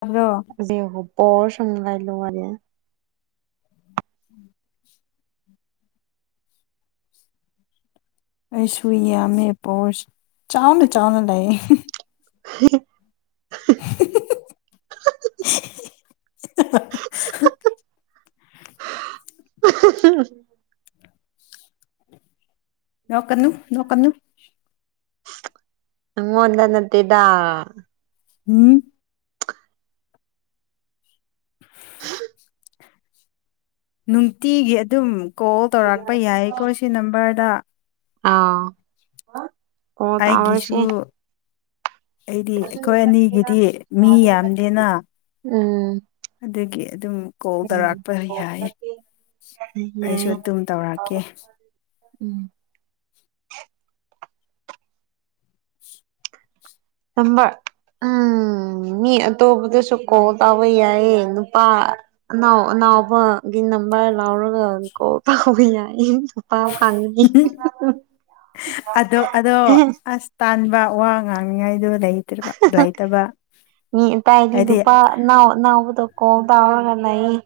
ꯇꯥꯕ꯭ꯔꯣ ꯑꯗꯦꯍꯣ ꯄꯥꯋꯔ ꯁꯨꯡ ꯅ ꯂꯧ ꯑ ꯂꯦ [unintelligible] ꯎꯝ ꯑꯩ ꯁꯨꯏ ꯌꯥꯝꯃꯦ ꯄꯣꯁ ꯆꯥꯎꯅ ꯆꯥꯎꯅ ꯂꯩꯌꯦ ꯍ [unintelligible] [unintelligible] ꯅꯣꯀꯅꯨ ꯅꯣꯛꯀꯅꯨ ꯑꯉꯣꯟꯗ ꯅꯠꯇꯦꯗ ꯎꯝ ꯅꯨꯡꯇꯤꯒꯤ ꯑꯗꯨꯝ ꯀꯣꯜ ꯇꯧꯔꯛꯄ ꯌꯥꯏꯌꯦꯀꯣ ꯁꯤ ꯅꯝꯕꯔꯗ ꯑꯥ ꯑꯣ ꯑꯩꯒꯤꯁꯨ ꯇꯥꯔꯁꯤ ꯑꯩꯗꯤ ꯑꯩꯈꯣꯏ ꯑꯅꯤꯒꯤꯗꯤ ꯃꯤ ꯌꯥꯝꯗꯦꯅ ꯎꯝ ꯑꯗꯨꯒꯤ ꯑꯗꯨꯝ ꯀꯣꯜ ꯇꯧꯔꯛꯄ ꯌꯥꯌꯦ ꯑꯩꯁꯨ ꯌꯥꯏ ꯑꯗꯨꯝ ꯇꯧꯔꯛꯀꯦ ꯎꯝ [inaudible] ꯇꯝꯕ ꯎꯝ ꯃꯤ ꯑꯇꯣꯞꯄꯗꯁꯨ ꯀꯣꯜ ꯇꯥꯎꯕ ꯌꯥꯏꯌꯦ ꯅꯨꯄꯥ ꯑꯅꯥꯎ ꯑꯅꯥꯎ ꯉꯥꯎꯕꯒꯤ ꯅꯝꯕꯔ ꯂꯧꯎꯔꯒ ꯀꯣꯜ ꯇꯥꯎꯕ ꯌꯥꯏꯌꯦ ꯄꯥꯎ ꯐꯥꯡꯅꯤ ꯑ ꯋꯥ ꯉꯥꯡꯉꯉꯥꯏꯗꯨ ꯃꯤ ꯑꯇꯥꯏꯗꯤ ꯍꯥꯏꯗꯤ ꯅꯨꯄꯥ ꯑꯅꯥꯎ ꯅꯥꯎꯕꯗꯣ ꯀꯣꯜ ꯇꯥꯎꯋꯥꯒ ꯂꯩꯏ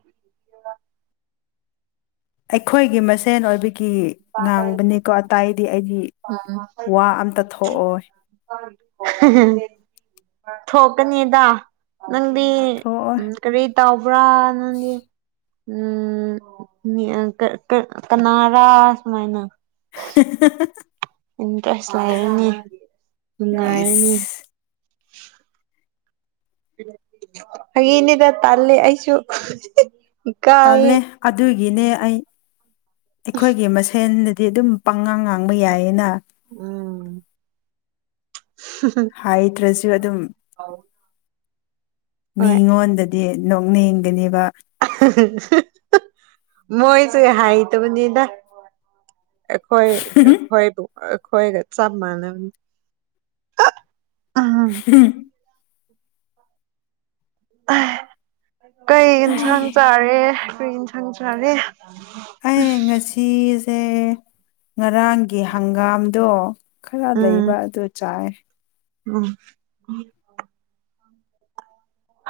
ꯑꯩꯈꯣꯏꯒꯤ ꯃꯁꯦꯟ ꯑꯣꯏꯕꯤ ꯒꯤ ꯉꯥꯡꯕꯅꯤꯀꯣ ꯑꯇꯥꯏꯗꯤ ꯑꯩꯗꯤ ꯎꯝ ꯋꯥ ꯑꯝꯇ ꯊꯣꯛꯑꯣꯏ ꯊꯣꯛꯀꯅꯤꯗ ꯅꯪꯗꯤ ꯊꯣꯛꯑꯣꯏ ꯎꯝ ꯀꯔꯤ ꯇꯥꯎꯕ꯭ꯔꯥ ꯅꯪꯗꯤ ꯎꯝ ꯃꯤ ꯑ ꯀ ꯀꯟ ꯀꯅꯥꯔꯥ ꯁꯨꯃꯥꯏꯅ [unintelligible] ꯏꯟꯇꯔꯦꯁ ꯂꯩꯔꯅꯤ ꯅꯨꯡꯉꯥꯏꯔꯅꯤ ꯏꯁ ꯍꯩꯌꯦꯅꯤꯗ ꯇꯥꯜꯂꯦ ꯑꯩꯁꯨ ꯏꯀꯥꯏꯌꯦ ꯇꯜꯂꯦ ꯑꯗꯨꯒꯤꯅꯦ ꯑꯩ ꯑꯩꯈꯣꯏꯒꯤ ꯃꯁꯦꯟ ꯗꯤ ꯑꯗꯨꯝ ꯄꯪꯉꯥꯡ ꯉꯥꯡꯕ ꯌꯥꯏꯌꯦꯅ ꯎꯝ ꯍꯥꯏꯗ꯭ꯔꯁꯨ ꯑꯗꯨꯝ ꯑꯧ ꯃꯤꯉꯣꯟꯗꯗꯤ ꯅꯣꯛꯅꯤꯡꯒꯅꯤꯕ ꯃꯣꯏꯁꯨ ꯍꯥꯏ ꯇꯕꯅꯤꯗ ꯑꯩꯈꯣꯏ ꯑꯈꯣꯏꯇꯣ ꯑꯈꯣꯏꯒ ꯆꯞ ꯃꯥꯅꯝꯅꯤ ꯀꯩ ꯍꯩ ꯏꯟꯁꯥꯡ ꯆꯥꯔꯦ ꯀꯔꯤ ꯏꯟꯁꯥꯡ ꯆꯥꯔꯦ ꯑꯩ ꯉꯁꯤꯁꯦ ꯉꯔꯥꯡꯒꯤ ꯍꯪꯒꯥꯝꯗꯣ ꯈꯔ ꯎꯝ ꯂꯩꯕ ꯑꯗꯨ ꯆꯥꯏ ꯎꯝ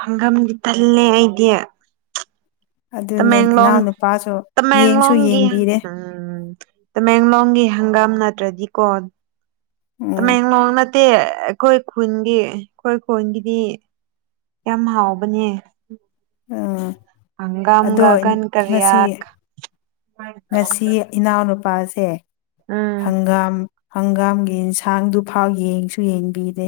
ꯍꯪꯒꯥꯝꯗꯤ ꯊꯜꯂꯦ ꯑꯩꯗꯤ ꯑꯗꯨꯅꯦ ꯇꯃꯦꯡꯂꯣꯡ ꯏꯅꯥꯎꯅꯨꯄꯥꯁꯨ ꯌꯦꯡꯁꯨ ꯇꯃꯦꯡꯂꯣꯡꯒꯤ ꯌꯦꯡꯕꯤꯔꯦ ꯎꯝ ꯇꯃꯦꯡꯂꯣꯡꯒꯤ ꯍꯪꯒꯥꯝ ꯅꯠꯇ꯭ꯔꯗꯤꯀꯣ ꯎꯝ ꯇꯃꯦꯡꯂꯣꯡ ꯅꯠ ꯇꯦ ꯑꯈꯣꯏ ꯈꯨꯟꯒꯤ ꯑꯩꯈꯣꯏ ꯈꯨꯟꯒꯤꯗꯤ ꯌꯥꯝ ꯍꯥꯎꯕꯅꯦ ꯑ ꯍꯪꯒꯥꯝꯒ ꯑꯗꯣꯟ ꯀꯟ ꯀꯔꯤꯌꯥ ꯉꯁꯤ ꯉꯁꯤ ꯏꯅꯥꯎꯅꯨꯄꯥꯁꯦ ꯎꯝ ꯍꯪꯒꯥꯝ ꯍꯪꯒꯥꯝꯒꯤ ꯏꯟꯁꯥꯡꯗꯨ ꯐꯥꯎ ꯌꯦꯡꯁꯨ ꯌꯦꯡꯕꯤꯗꯦ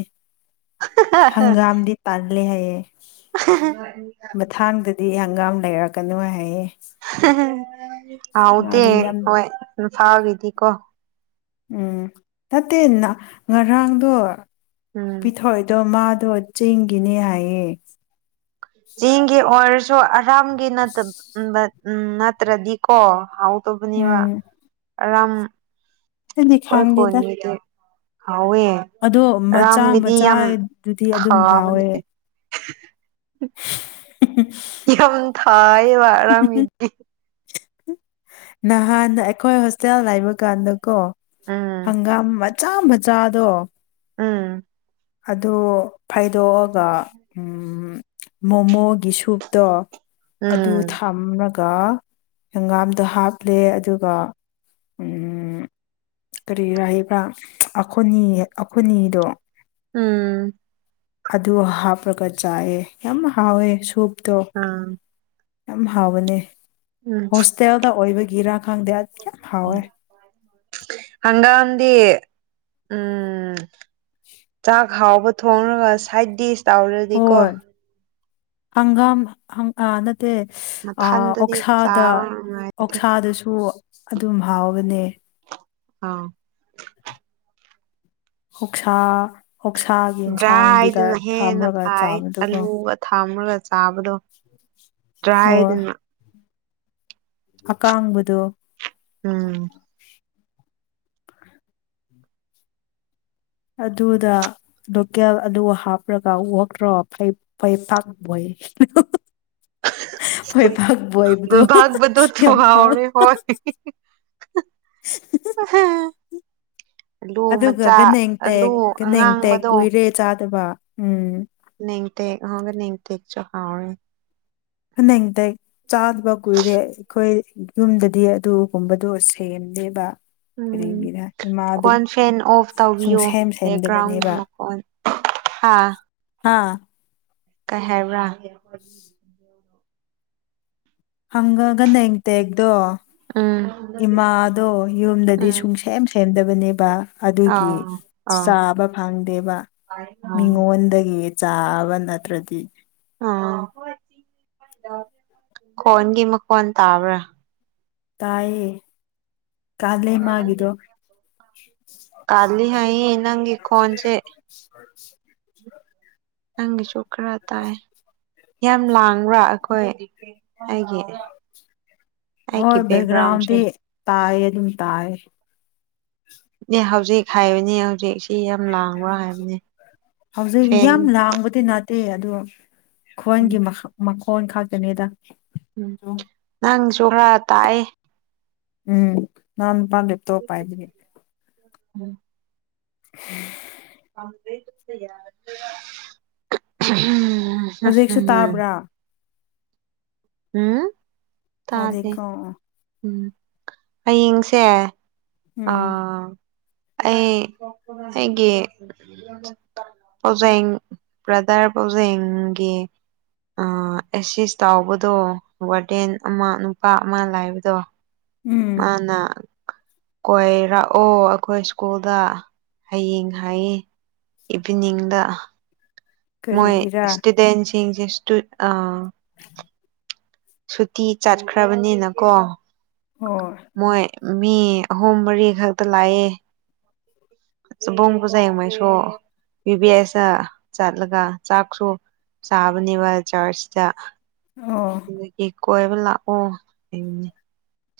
ꯍꯪꯒꯥꯝꯗꯤ ꯇꯔꯂ ꯍꯥꯏꯌꯦ [unintelligible] ꯗꯤ ꯍꯪꯒꯥꯝ ꯂꯩꯔꯛꯀꯅꯤꯉ ꯍꯥꯏꯌꯦ ꯍꯥꯎꯗ ꯃꯥꯗꯤ ꯌꯥꯝ ꯍꯣꯏ ꯐꯥꯎꯒꯗꯤ ꯀꯣ ꯎꯝ ꯅꯠꯇꯦ ꯉꯔꯥꯡꯗꯣ ꯎꯝ ꯄꯤꯊꯣꯛꯏꯗꯣ ꯃꯥꯗ ꯑꯗꯣ ꯆꯦꯡꯒꯤꯅꯦ ꯍꯥꯏꯌꯦꯦ ꯆꯦꯡꯒꯤ ꯑꯣꯏꯔꯁꯨ ꯑꯔꯥꯝꯒꯤ ꯅꯠꯇ ꯎꯝ ꯅꯠꯇ꯭ꯔꯗꯤꯀꯣ ꯍꯥꯎ ꯇꯕꯨꯅꯤ ꯋꯥ ꯑꯝ ꯈꯥꯡꯒ ꯏꯗꯔ ꯍꯥꯎꯋꯦ ꯔꯥꯝꯒꯤꯗꯤ ꯌꯥꯝ ꯃꯆꯥꯗꯨꯗꯤ ꯑꯗꯨꯝ ꯍꯥꯎꯋꯦ ꯊꯥꯕꯅꯦ [unintelligible] ꯎ ꯌꯥꯝ ꯊꯥꯏꯕ ꯑꯔꯝ ꯏꯗꯤ ꯅꯍꯥꯟ ꯑꯩꯈꯣꯏ ꯍꯣꯁꯇꯦꯜ ꯂꯩꯕ ꯀꯥꯟꯗꯀꯣ ꯎꯝ ꯍꯪꯒꯥꯝ ꯆꯥ ꯃꯆꯥꯗꯣ ꯎꯝ ꯑ ꯐꯥꯏꯗꯣꯛꯑꯒ ꯃꯣꯃꯣꯒꯤ ꯁꯨꯞꯇꯣ ꯑꯗꯨ ꯎꯝ ꯊꯝꯂꯒ ꯑꯗꯨꯒ ꯍꯪꯒꯥꯝꯗꯣ ꯍꯥꯞꯂꯦ ꯑꯗꯨꯒ ꯀꯔꯤꯔ ꯍꯥꯏꯕ꯭ꯔꯥ ꯑꯩꯈꯣꯏ ꯑꯩꯈꯣꯏꯅꯤꯗꯣ ꯎꯝ ꯑꯗꯨ ꯍꯥꯞꯄꯒ ꯆꯥꯏꯑ ꯌꯥꯝ ꯍꯥꯎꯋꯦ ꯁ ꯑꯥ ꯌꯥꯝ ꯍꯥꯎꯕꯅꯦ ꯎꯝ ꯍꯣꯁꯇꯦꯜꯗ ꯑꯣꯏꯕꯒꯤ ꯏꯔꯥꯛ ꯈꯪꯗꯗ ꯀ ꯍꯋꯦ ꯗꯤ ꯎꯝ ꯆꯥꯛ ꯍꯥꯎꯕ ꯊꯣꯡꯉꯒ ꯁꯥꯏꯗꯤ ꯇꯥꯎꯔꯗꯤꯀꯣ ꯍꯪꯒꯥꯝꯪ ꯑ ꯑꯦ ꯃꯊꯟꯗꯗꯤ ꯑꯣꯛꯁꯥꯗ ꯆꯥꯕ ꯅꯨꯡꯉꯥꯏꯇꯦ ꯑꯣꯛꯁꯥꯗꯁꯨ ꯑꯗꯨꯝ ꯍꯥꯎꯕꯅꯦ ꯑꯥꯎ ꯑꯣꯁꯥ ꯗ꯭ꯔꯥꯏꯗꯨꯅ ꯍꯦꯟꯅ ꯐꯥꯏ ꯆꯥꯕꯗꯨꯀꯣ ꯑꯂꯨꯒ ꯊꯝꯔꯒ ꯆꯥꯕꯗꯣ ꯍꯣꯏ ꯇ꯭ꯔꯥꯏꯅ ꯑꯀꯥꯡꯕꯗꯣ ꯎꯝ ꯑꯗꯨꯗ ꯂꯣꯀꯦꯜ ꯑꯂꯨ ꯍꯥꯞꯄꯒ ꯑꯣꯛꯇ꯭ꯔꯣ ꯐꯩꯄꯥꯛꯥꯛ ꯃꯣꯏ [unintelligible] ꯒꯕꯣ ꯊ ꯌꯥꯝ ꯍꯥꯎ ꯋꯥꯎꯅꯤ ꯍꯣꯏ ꯍꯝ ꯑꯗꯨꯒ ꯒꯅ ꯑꯂꯨ ꯇꯦꯛ ꯒꯅ ꯇꯦꯛ ꯑꯉꯥꯡꯕꯗꯣ ꯀꯨꯏꯔꯦ ꯆꯥꯗꯕ ꯎꯝ ꯅꯇꯦꯛ ꯍꯧꯒ ꯅꯤꯡꯇꯦꯛ ꯆꯍꯥꯎꯔꯦ ꯍꯅꯪꯇꯛ ꯆꯥꯗꯕ ꯀꯨꯏꯔꯦ ꯑꯩꯈꯣꯏ ꯌꯨꯝꯗꯗꯤ ꯑꯗꯨꯒꯨꯝꯕꯗꯣ ꯁꯦꯝꯅꯦꯦꯕ ꯎꯝ ꯀꯣꯟ ꯐꯦꯟ ꯑꯣꯐ ꯇꯧꯕꯤꯌꯣ ꯁꯨꯡꯁꯦꯝ ꯕꯦꯛꯒ꯭ꯔꯥꯎꯟ ꯁꯦꯝꯗꯕꯅꯦꯕ ꯃꯈꯣꯟ ꯑꯥ ꯍꯥꯥ ꯀꯩ ꯍꯥꯏꯕ꯭ꯔꯥ ꯍꯪꯒꯗ ꯍꯡ ꯇ ꯑꯦꯒꯗꯣ ꯎꯝ ꯏꯃꯥꯗꯣ ꯌꯨꯝꯗꯗꯤ ꯎꯝ ꯁꯨꯡꯁꯦꯝ ꯁꯦꯝꯗꯕꯅꯦꯕ ꯑꯗꯨꯒꯤ ꯑꯥ ꯑꯥ ꯆꯥꯕ ꯐꯪꯗꯦꯕ ꯃꯤꯉꯣꯟꯗꯒꯤ ꯆꯥꯕ ꯅꯠꯇ꯭ꯔꯗꯤ ꯑ ꯀꯣꯟꯒꯤ ꯃꯈꯣꯟ ꯇꯥꯕ꯭ꯔꯥ ꯇꯌꯦ ꯀꯂꯤ ꯍꯥꯏ ꯏ ꯅꯒꯤ ꯀꯣꯟꯁꯦ ꯅꯪꯒꯤꯁꯨ ꯈꯔ ꯇꯥꯏ ꯌꯥꯝ ꯂꯥꯡꯕ꯭ꯔꯥ ꯑꯩꯈꯣꯏ ꯍꯥꯏꯦ ꯍꯣꯏ ꯕꯦꯛꯒ꯭ꯔꯥꯎꯟꯗꯤ ꯇꯥꯏ ꯑꯗꯨꯝ ꯇꯥꯏ ꯅꯦ ꯍꯧꯖꯤꯛ ꯍꯥꯏꯕꯅꯦ ꯍꯧꯖꯤꯛ ꯁꯤ ꯌꯥꯝ ꯂꯥꯡꯕ꯭ꯔꯥ ꯍꯥꯏꯕꯅꯤ ꯍꯧꯖꯤꯛ ꯐꯦꯟ ꯌꯥꯝ ꯂꯥꯡꯕꯗꯤ ꯅꯥ ꯗꯦ ꯑꯗꯨꯗꯣ ꯈꯣꯟꯒꯤ ꯎꯝ ꯃꯈꯣꯟ ꯈꯥꯛꯛꯇꯅꯦꯗ ꯎꯝ ꯅꯪꯁꯨ ꯈꯔ ꯇꯥꯛꯑꯦ ꯎꯝ ꯅꯥꯟ ꯄ ꯂꯦꯞꯇꯄꯥꯏꯗꯦꯅꯦ ꯎꯝ ꯎꯝ ꯍꯧꯖꯤꯛꯁꯨ ꯝ ꯇꯥꯕ꯭ꯔꯥ ꯎꯝ ꯇꯥꯗꯦ ꯄꯥꯗꯤꯀꯣ ꯎꯝ ꯍꯌꯦꯡꯁꯦ ꯎꯝ ꯑꯥ ꯑꯩ ꯍꯒꯤꯦ ꯄꯖꯦꯡ ꯕ꯭ꯔꯗꯔ ꯄꯖꯦꯡꯒꯤꯦ ꯑ ꯑꯦꯁ ꯇꯥꯎꯕꯗꯣ ꯋꯥꯗꯦꯟ ꯑꯃ ꯅꯨꯄꯥ ꯑꯃ ꯂꯥꯏꯕꯗꯣ ꯎꯝ ꯃꯥꯅ ꯀꯣꯏꯔꯛꯑꯣ ꯑꯩꯈꯣꯏ ꯁ꯭ꯀꯨꯜꯗ ꯍꯌꯦꯡ ꯍꯥꯏꯌꯦ ꯏꯚꯅꯤꯡꯗ ꯃꯣꯏ ꯀꯔꯤꯒꯤꯔꯥ ꯏ ꯗꯦꯟꯁꯤꯁꯦ ꯏꯁꯨ ꯑ ꯁꯨꯇꯤ ꯆꯠꯈ꯭ꯔꯕꯅꯤꯅꯀꯣ ꯑꯣ ꯃꯣꯏ ꯃꯤ ꯑꯍꯨꯝ ꯃꯔꯤ ꯈꯛꯇ ꯂꯥꯛꯑꯦ ꯕꯣꯣꯡꯒꯁꯥꯏ ꯃꯥꯏꯁꯨꯣ ꯌꯨ ꯕꯤ ꯑꯦꯁꯇ ꯆꯠꯂꯒ ꯆꯥꯛꯁꯨ ꯆꯥꯕꯅꯦꯕ ꯆꯔꯆꯇ ꯑꯣ ꯑꯗꯨꯗꯒꯤ ꯀꯣꯏꯕ ꯂꯥꯛꯑꯣꯅꯤ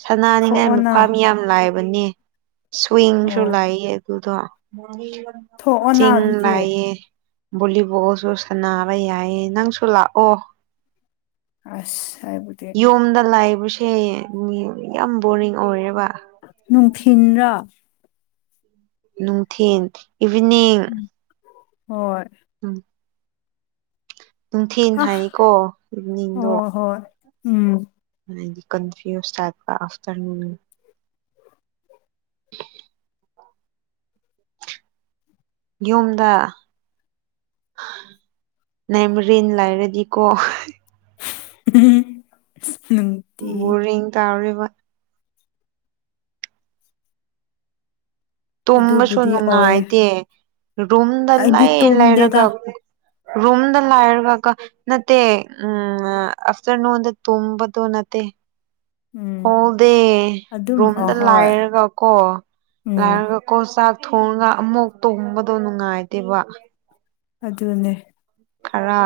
ꯁꯅꯥ ꯅꯤꯡꯉꯥꯏꯕ ꯊꯣꯛꯑꯣꯅ ꯐꯥꯝ ꯌꯥꯝ ꯂꯥꯏꯕ ꯅꯦ ꯁ꯭ꯋꯤꯡꯁꯨ ꯑꯣ ꯂꯥꯛꯌꯦ ꯑꯗꯨꯗꯣ ꯊꯣꯛꯑꯣꯅ ꯆꯤꯡ ꯑꯗꯨꯗꯤ ꯂꯑꯌꯦ ꯚꯣꯂꯤꯕꯣꯜꯁꯨ ꯁꯥꯟꯅꯕ ꯌꯥꯏꯌꯦ ꯅꯪꯁꯨ ꯂꯥꯛꯑꯣ ꯑꯁ ꯍꯥꯏꯕꯗꯤ ꯌꯣꯝꯗ ꯂꯥꯏꯕꯁꯦ ꯌꯥꯝ ꯕꯣꯔꯤꯡ ꯑꯣꯏꯔꯦꯕ ꯅꯨꯡꯊꯤꯜꯔ ꯅꯨꯡꯊꯤꯟ ꯏꯚꯤꯅꯤꯡ ꯍꯣꯏ ꯅꯨꯡꯊꯤ ꯑ ꯍꯥꯏꯀꯣ ꯏꯚꯅꯤꯡꯗꯣ ꯑꯣ ꯍꯣꯏ ꯎꯝ ꯗꯤ ꯀꯟꯇ ꯀ ꯑꯐꯇꯔ ꯌꯨꯝꯗ ꯅꯦꯃꯔꯤꯟ ꯂꯥꯏꯔꯦꯗꯤꯀꯣ ꯎꯝ ꯕꯔꯤꯡ ꯀꯔ ꯇꯨꯝꯕꯁꯨ ꯑꯗꯨꯕꯨꯗꯤ ꯑꯣꯏꯌꯦ ꯅꯨꯡꯉꯥꯏꯇꯦ ꯔꯨꯝꯗ ꯑꯩꯗꯤ ꯂꯩ ꯇꯨꯝꯗꯦꯗ ꯂꯩꯔꯒ ꯔꯨꯝ ꯅ ꯂ ꯍꯥꯏꯕꯒ ꯅꯠꯇꯦ ꯎꯝ ꯑꯐꯇꯔꯅꯨꯟꯗ ꯇꯨꯝꯗꯨ ꯅꯠꯇꯦ [unintelligible] ꯎꯝ ꯍꯣꯡꯗꯦ ꯑꯗꯨꯝ ꯔꯨꯝꯗ ꯑꯍꯣꯏ ꯂꯥꯏꯔꯒꯀꯣ ꯎꯝ ꯂꯥꯏꯔꯒꯀꯣ ꯆꯥꯛ ꯊꯣꯡꯉꯒ ꯑꯃꯨꯛ ꯇꯣꯡꯍꯕꯗꯣ ꯅꯨꯡꯉꯥꯏꯗꯦꯕ ꯑꯗꯨꯗꯟꯅꯦ ꯈꯔ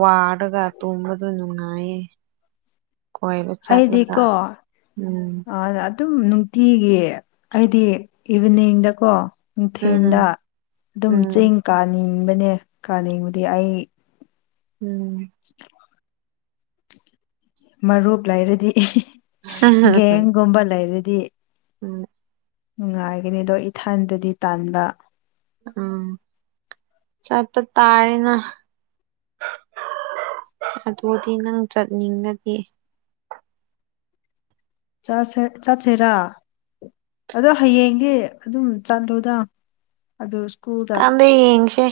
ꯋꯥꯔꯒ ꯇꯣꯡꯕꯗꯨ ꯅꯨꯡꯉꯥꯏꯌꯦ ꯀꯣꯏꯕ ꯆꯠꯂꯒ ꯑꯩꯗꯤꯀꯣ ꯎꯝ ꯑ ꯑꯗꯨꯝ ꯅꯨꯡꯇꯤꯒꯤ ꯍꯥꯏꯗꯤ ꯏꯚꯤꯅꯤꯡꯗꯀꯣ ꯅꯨꯡꯊꯦꯜꯗ ꯎꯝ ꯑꯗꯨꯝ ꯎꯝ ꯆꯦꯡ ꯀꯥꯅꯤꯡꯕꯅꯦ ꯀꯥꯅꯤꯡꯕꯗꯤ ꯑꯩ ꯎꯝ ꯃꯔꯨꯞ ꯂꯩꯔꯗꯤ ꯒꯦꯡꯒꯨꯝꯕ ꯂꯩꯔꯗꯤ ꯎꯝ ꯅꯨꯡꯉꯥꯏꯒꯅꯤ ꯑꯗꯣ ꯏꯊꯥꯟꯗꯗꯤ ꯇꯥꯟꯕ ꯎꯝ ꯆꯠꯄ ꯇꯥꯔꯅ ꯑꯗꯨꯗꯤ ꯅꯪ ꯆꯠꯅꯤꯡꯅꯗꯦ ꯆꯠꯁꯦꯔꯥ ꯑꯗꯣ ꯍꯌꯦꯡꯒꯤ ꯑꯗꯨꯝ ꯆꯠꯂꯨꯗ ꯑꯗꯨ ꯁ꯭ꯀꯨꯜꯗ ꯀꯥꯟꯗ ꯌꯦꯡꯁꯦ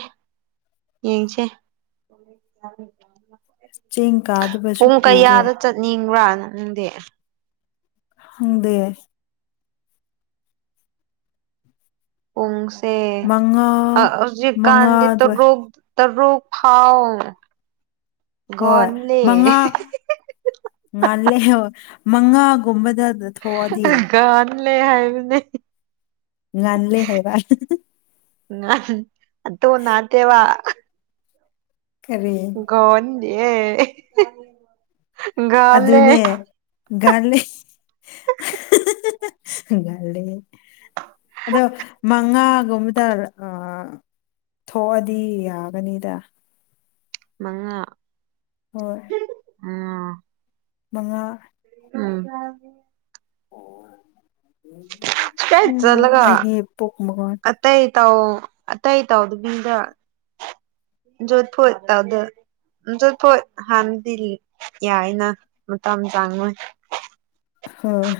ꯌꯦꯡꯁꯦ ꯆꯦꯡ ꯀꯥꯗꯕꯁꯨ ꯄꯨꯡ ꯀꯨꯏꯔꯦ ꯀꯌꯥꯗ ꯆꯠꯅꯤꯡꯕ꯭ꯔꯥ ꯅꯪꯪꯗꯤ ꯍꯪꯗ ꯃꯉꯥ ꯎꯁꯦꯖꯤ ꯃꯉꯥ ꯀꯥꯟꯗꯤ ꯑꯗꯨꯋꯥꯏ ꯔꯣ ꯇꯔꯨ ꯐꯥꯎꯑꯣ ꯍꯣꯏ ꯃꯉꯥ ꯉꯥꯜꯂꯦ ꯃꯉꯥꯒꯨꯝꯕꯗ ꯊꯣꯛꯑꯗꯤꯌꯦ ꯂꯩ ꯍꯥꯏꯕꯅꯦ ꯉꯥꯟꯂꯦ ꯍꯥꯏꯕ ꯑꯠꯇꯕꯨ ꯅꯠꯇꯦꯕ ꯀꯔꯤ ꯣꯟ ꯗꯦ ꯂꯦ ꯂꯦ ꯂꯦ ꯑꯗꯣ ꯃꯉꯥ ꯀꯔꯤꯒꯨꯝꯕꯗ ꯊꯣꯛꯑꯗꯤ ꯌꯥꯒꯅꯤꯗ ꯃꯉꯥ ꯍ ꯎꯝ ꯃꯉꯥ ꯎꯝ ꯁ꯭ꯇ꯭ꯔꯦꯠ ꯑ ꯆꯠꯂꯒ ꯑꯩꯒꯤ ꯄ ꯀꯨꯝꯕꯟ ꯑꯇꯩ ꯇꯧ ꯑꯇꯩ ꯇꯧꯗꯕꯤꯗ ꯖꯣꯠ ꯐꯣꯠꯇꯗ ꯑꯝ ꯆꯠꯊꯣꯏ ꯍꯥꯟꯅꯗꯤ ꯌꯥꯏꯅ ꯃꯇꯝ ꯆꯥꯡꯉꯣꯏ ꯍꯣꯏ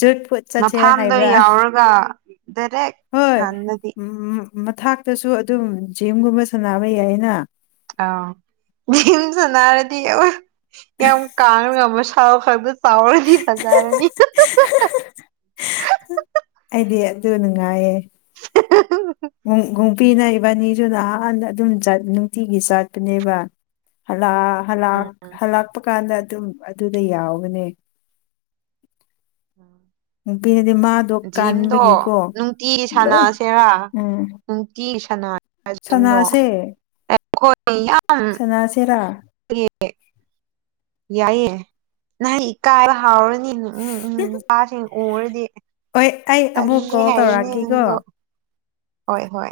ꯖꯨꯠ ꯐꯨꯠ ꯆꯠꯁꯦꯔꯥ ꯃꯐꯝꯥꯝꯗꯣ ꯍꯥꯏꯕ꯭ꯔꯥ ꯌꯥꯎꯔꯒ ꯗꯥꯏꯔꯦꯛ ꯍꯥꯟꯅꯗꯤ ꯃꯊꯇꯁꯨ ꯑꯗꯨꯝ ꯖꯤꯝꯒꯨꯝꯕ ꯁꯥꯟꯅꯕ ꯌꯥꯏꯅ ꯑ ꯆꯅꯔꯗꯤ ꯌꯥꯝ ꯀꯅ ꯉꯝꯃ ꯁꯥꯕ ꯈꯛꯇ ꯆꯥꯎꯔꯗꯤ ꯕꯖꯥꯔꯅꯤ ꯎ ꯗꯤ ꯑꯗꯨ ꯑꯗꯨ ꯅꯨ ꯉꯌꯦꯦ ꯨꯝꯕꯤꯅ ꯏꯕꯥꯅꯤꯁꯨ ꯅꯍꯥꯟ ꯑꯗꯨꯝ ꯅꯨꯡꯇꯤꯒꯤ ꯆꯥꯠꯄꯅꯦꯕ ꯍꯜꯂ ꯍꯂꯛ ꯍꯂꯛꯄ ꯀꯥꯟꯗ ꯑꯗꯨꯝ ꯑꯗꯨꯗ ꯌꯥꯎꯕꯅꯦ ꯅꯨꯄꯤꯅꯗꯤ ꯃꯥꯗꯣ ꯖꯤꯝꯗꯣ ꯀꯕꯒꯤꯀꯣ ꯅꯨꯡꯇꯤꯒꯤ ꯂꯣꯏ ꯎꯝ ꯁꯅꯥꯁꯦ ꯗꯈꯣꯏ ꯌꯥꯝ ꯁꯅꯥꯁꯦꯔꯥ ꯀꯦ ꯌꯥꯌꯦꯦ ꯅꯍ ꯏꯀꯥꯏꯕ ꯍꯥꯎꯔꯅꯤ ꯅꯨꯄꯥꯁꯤꯡ ꯎꯔꯗꯤ ꯍꯣꯏ ꯑꯩ ꯑꯃꯨꯛ ꯇꯜꯂꯦ ꯀꯣꯜ ꯍꯥꯏꯔꯅꯤ ꯇꯧꯔꯛꯑꯒꯦꯀꯣ ꯅꯪꯗꯣ ꯍꯣꯏ ꯍꯣꯏ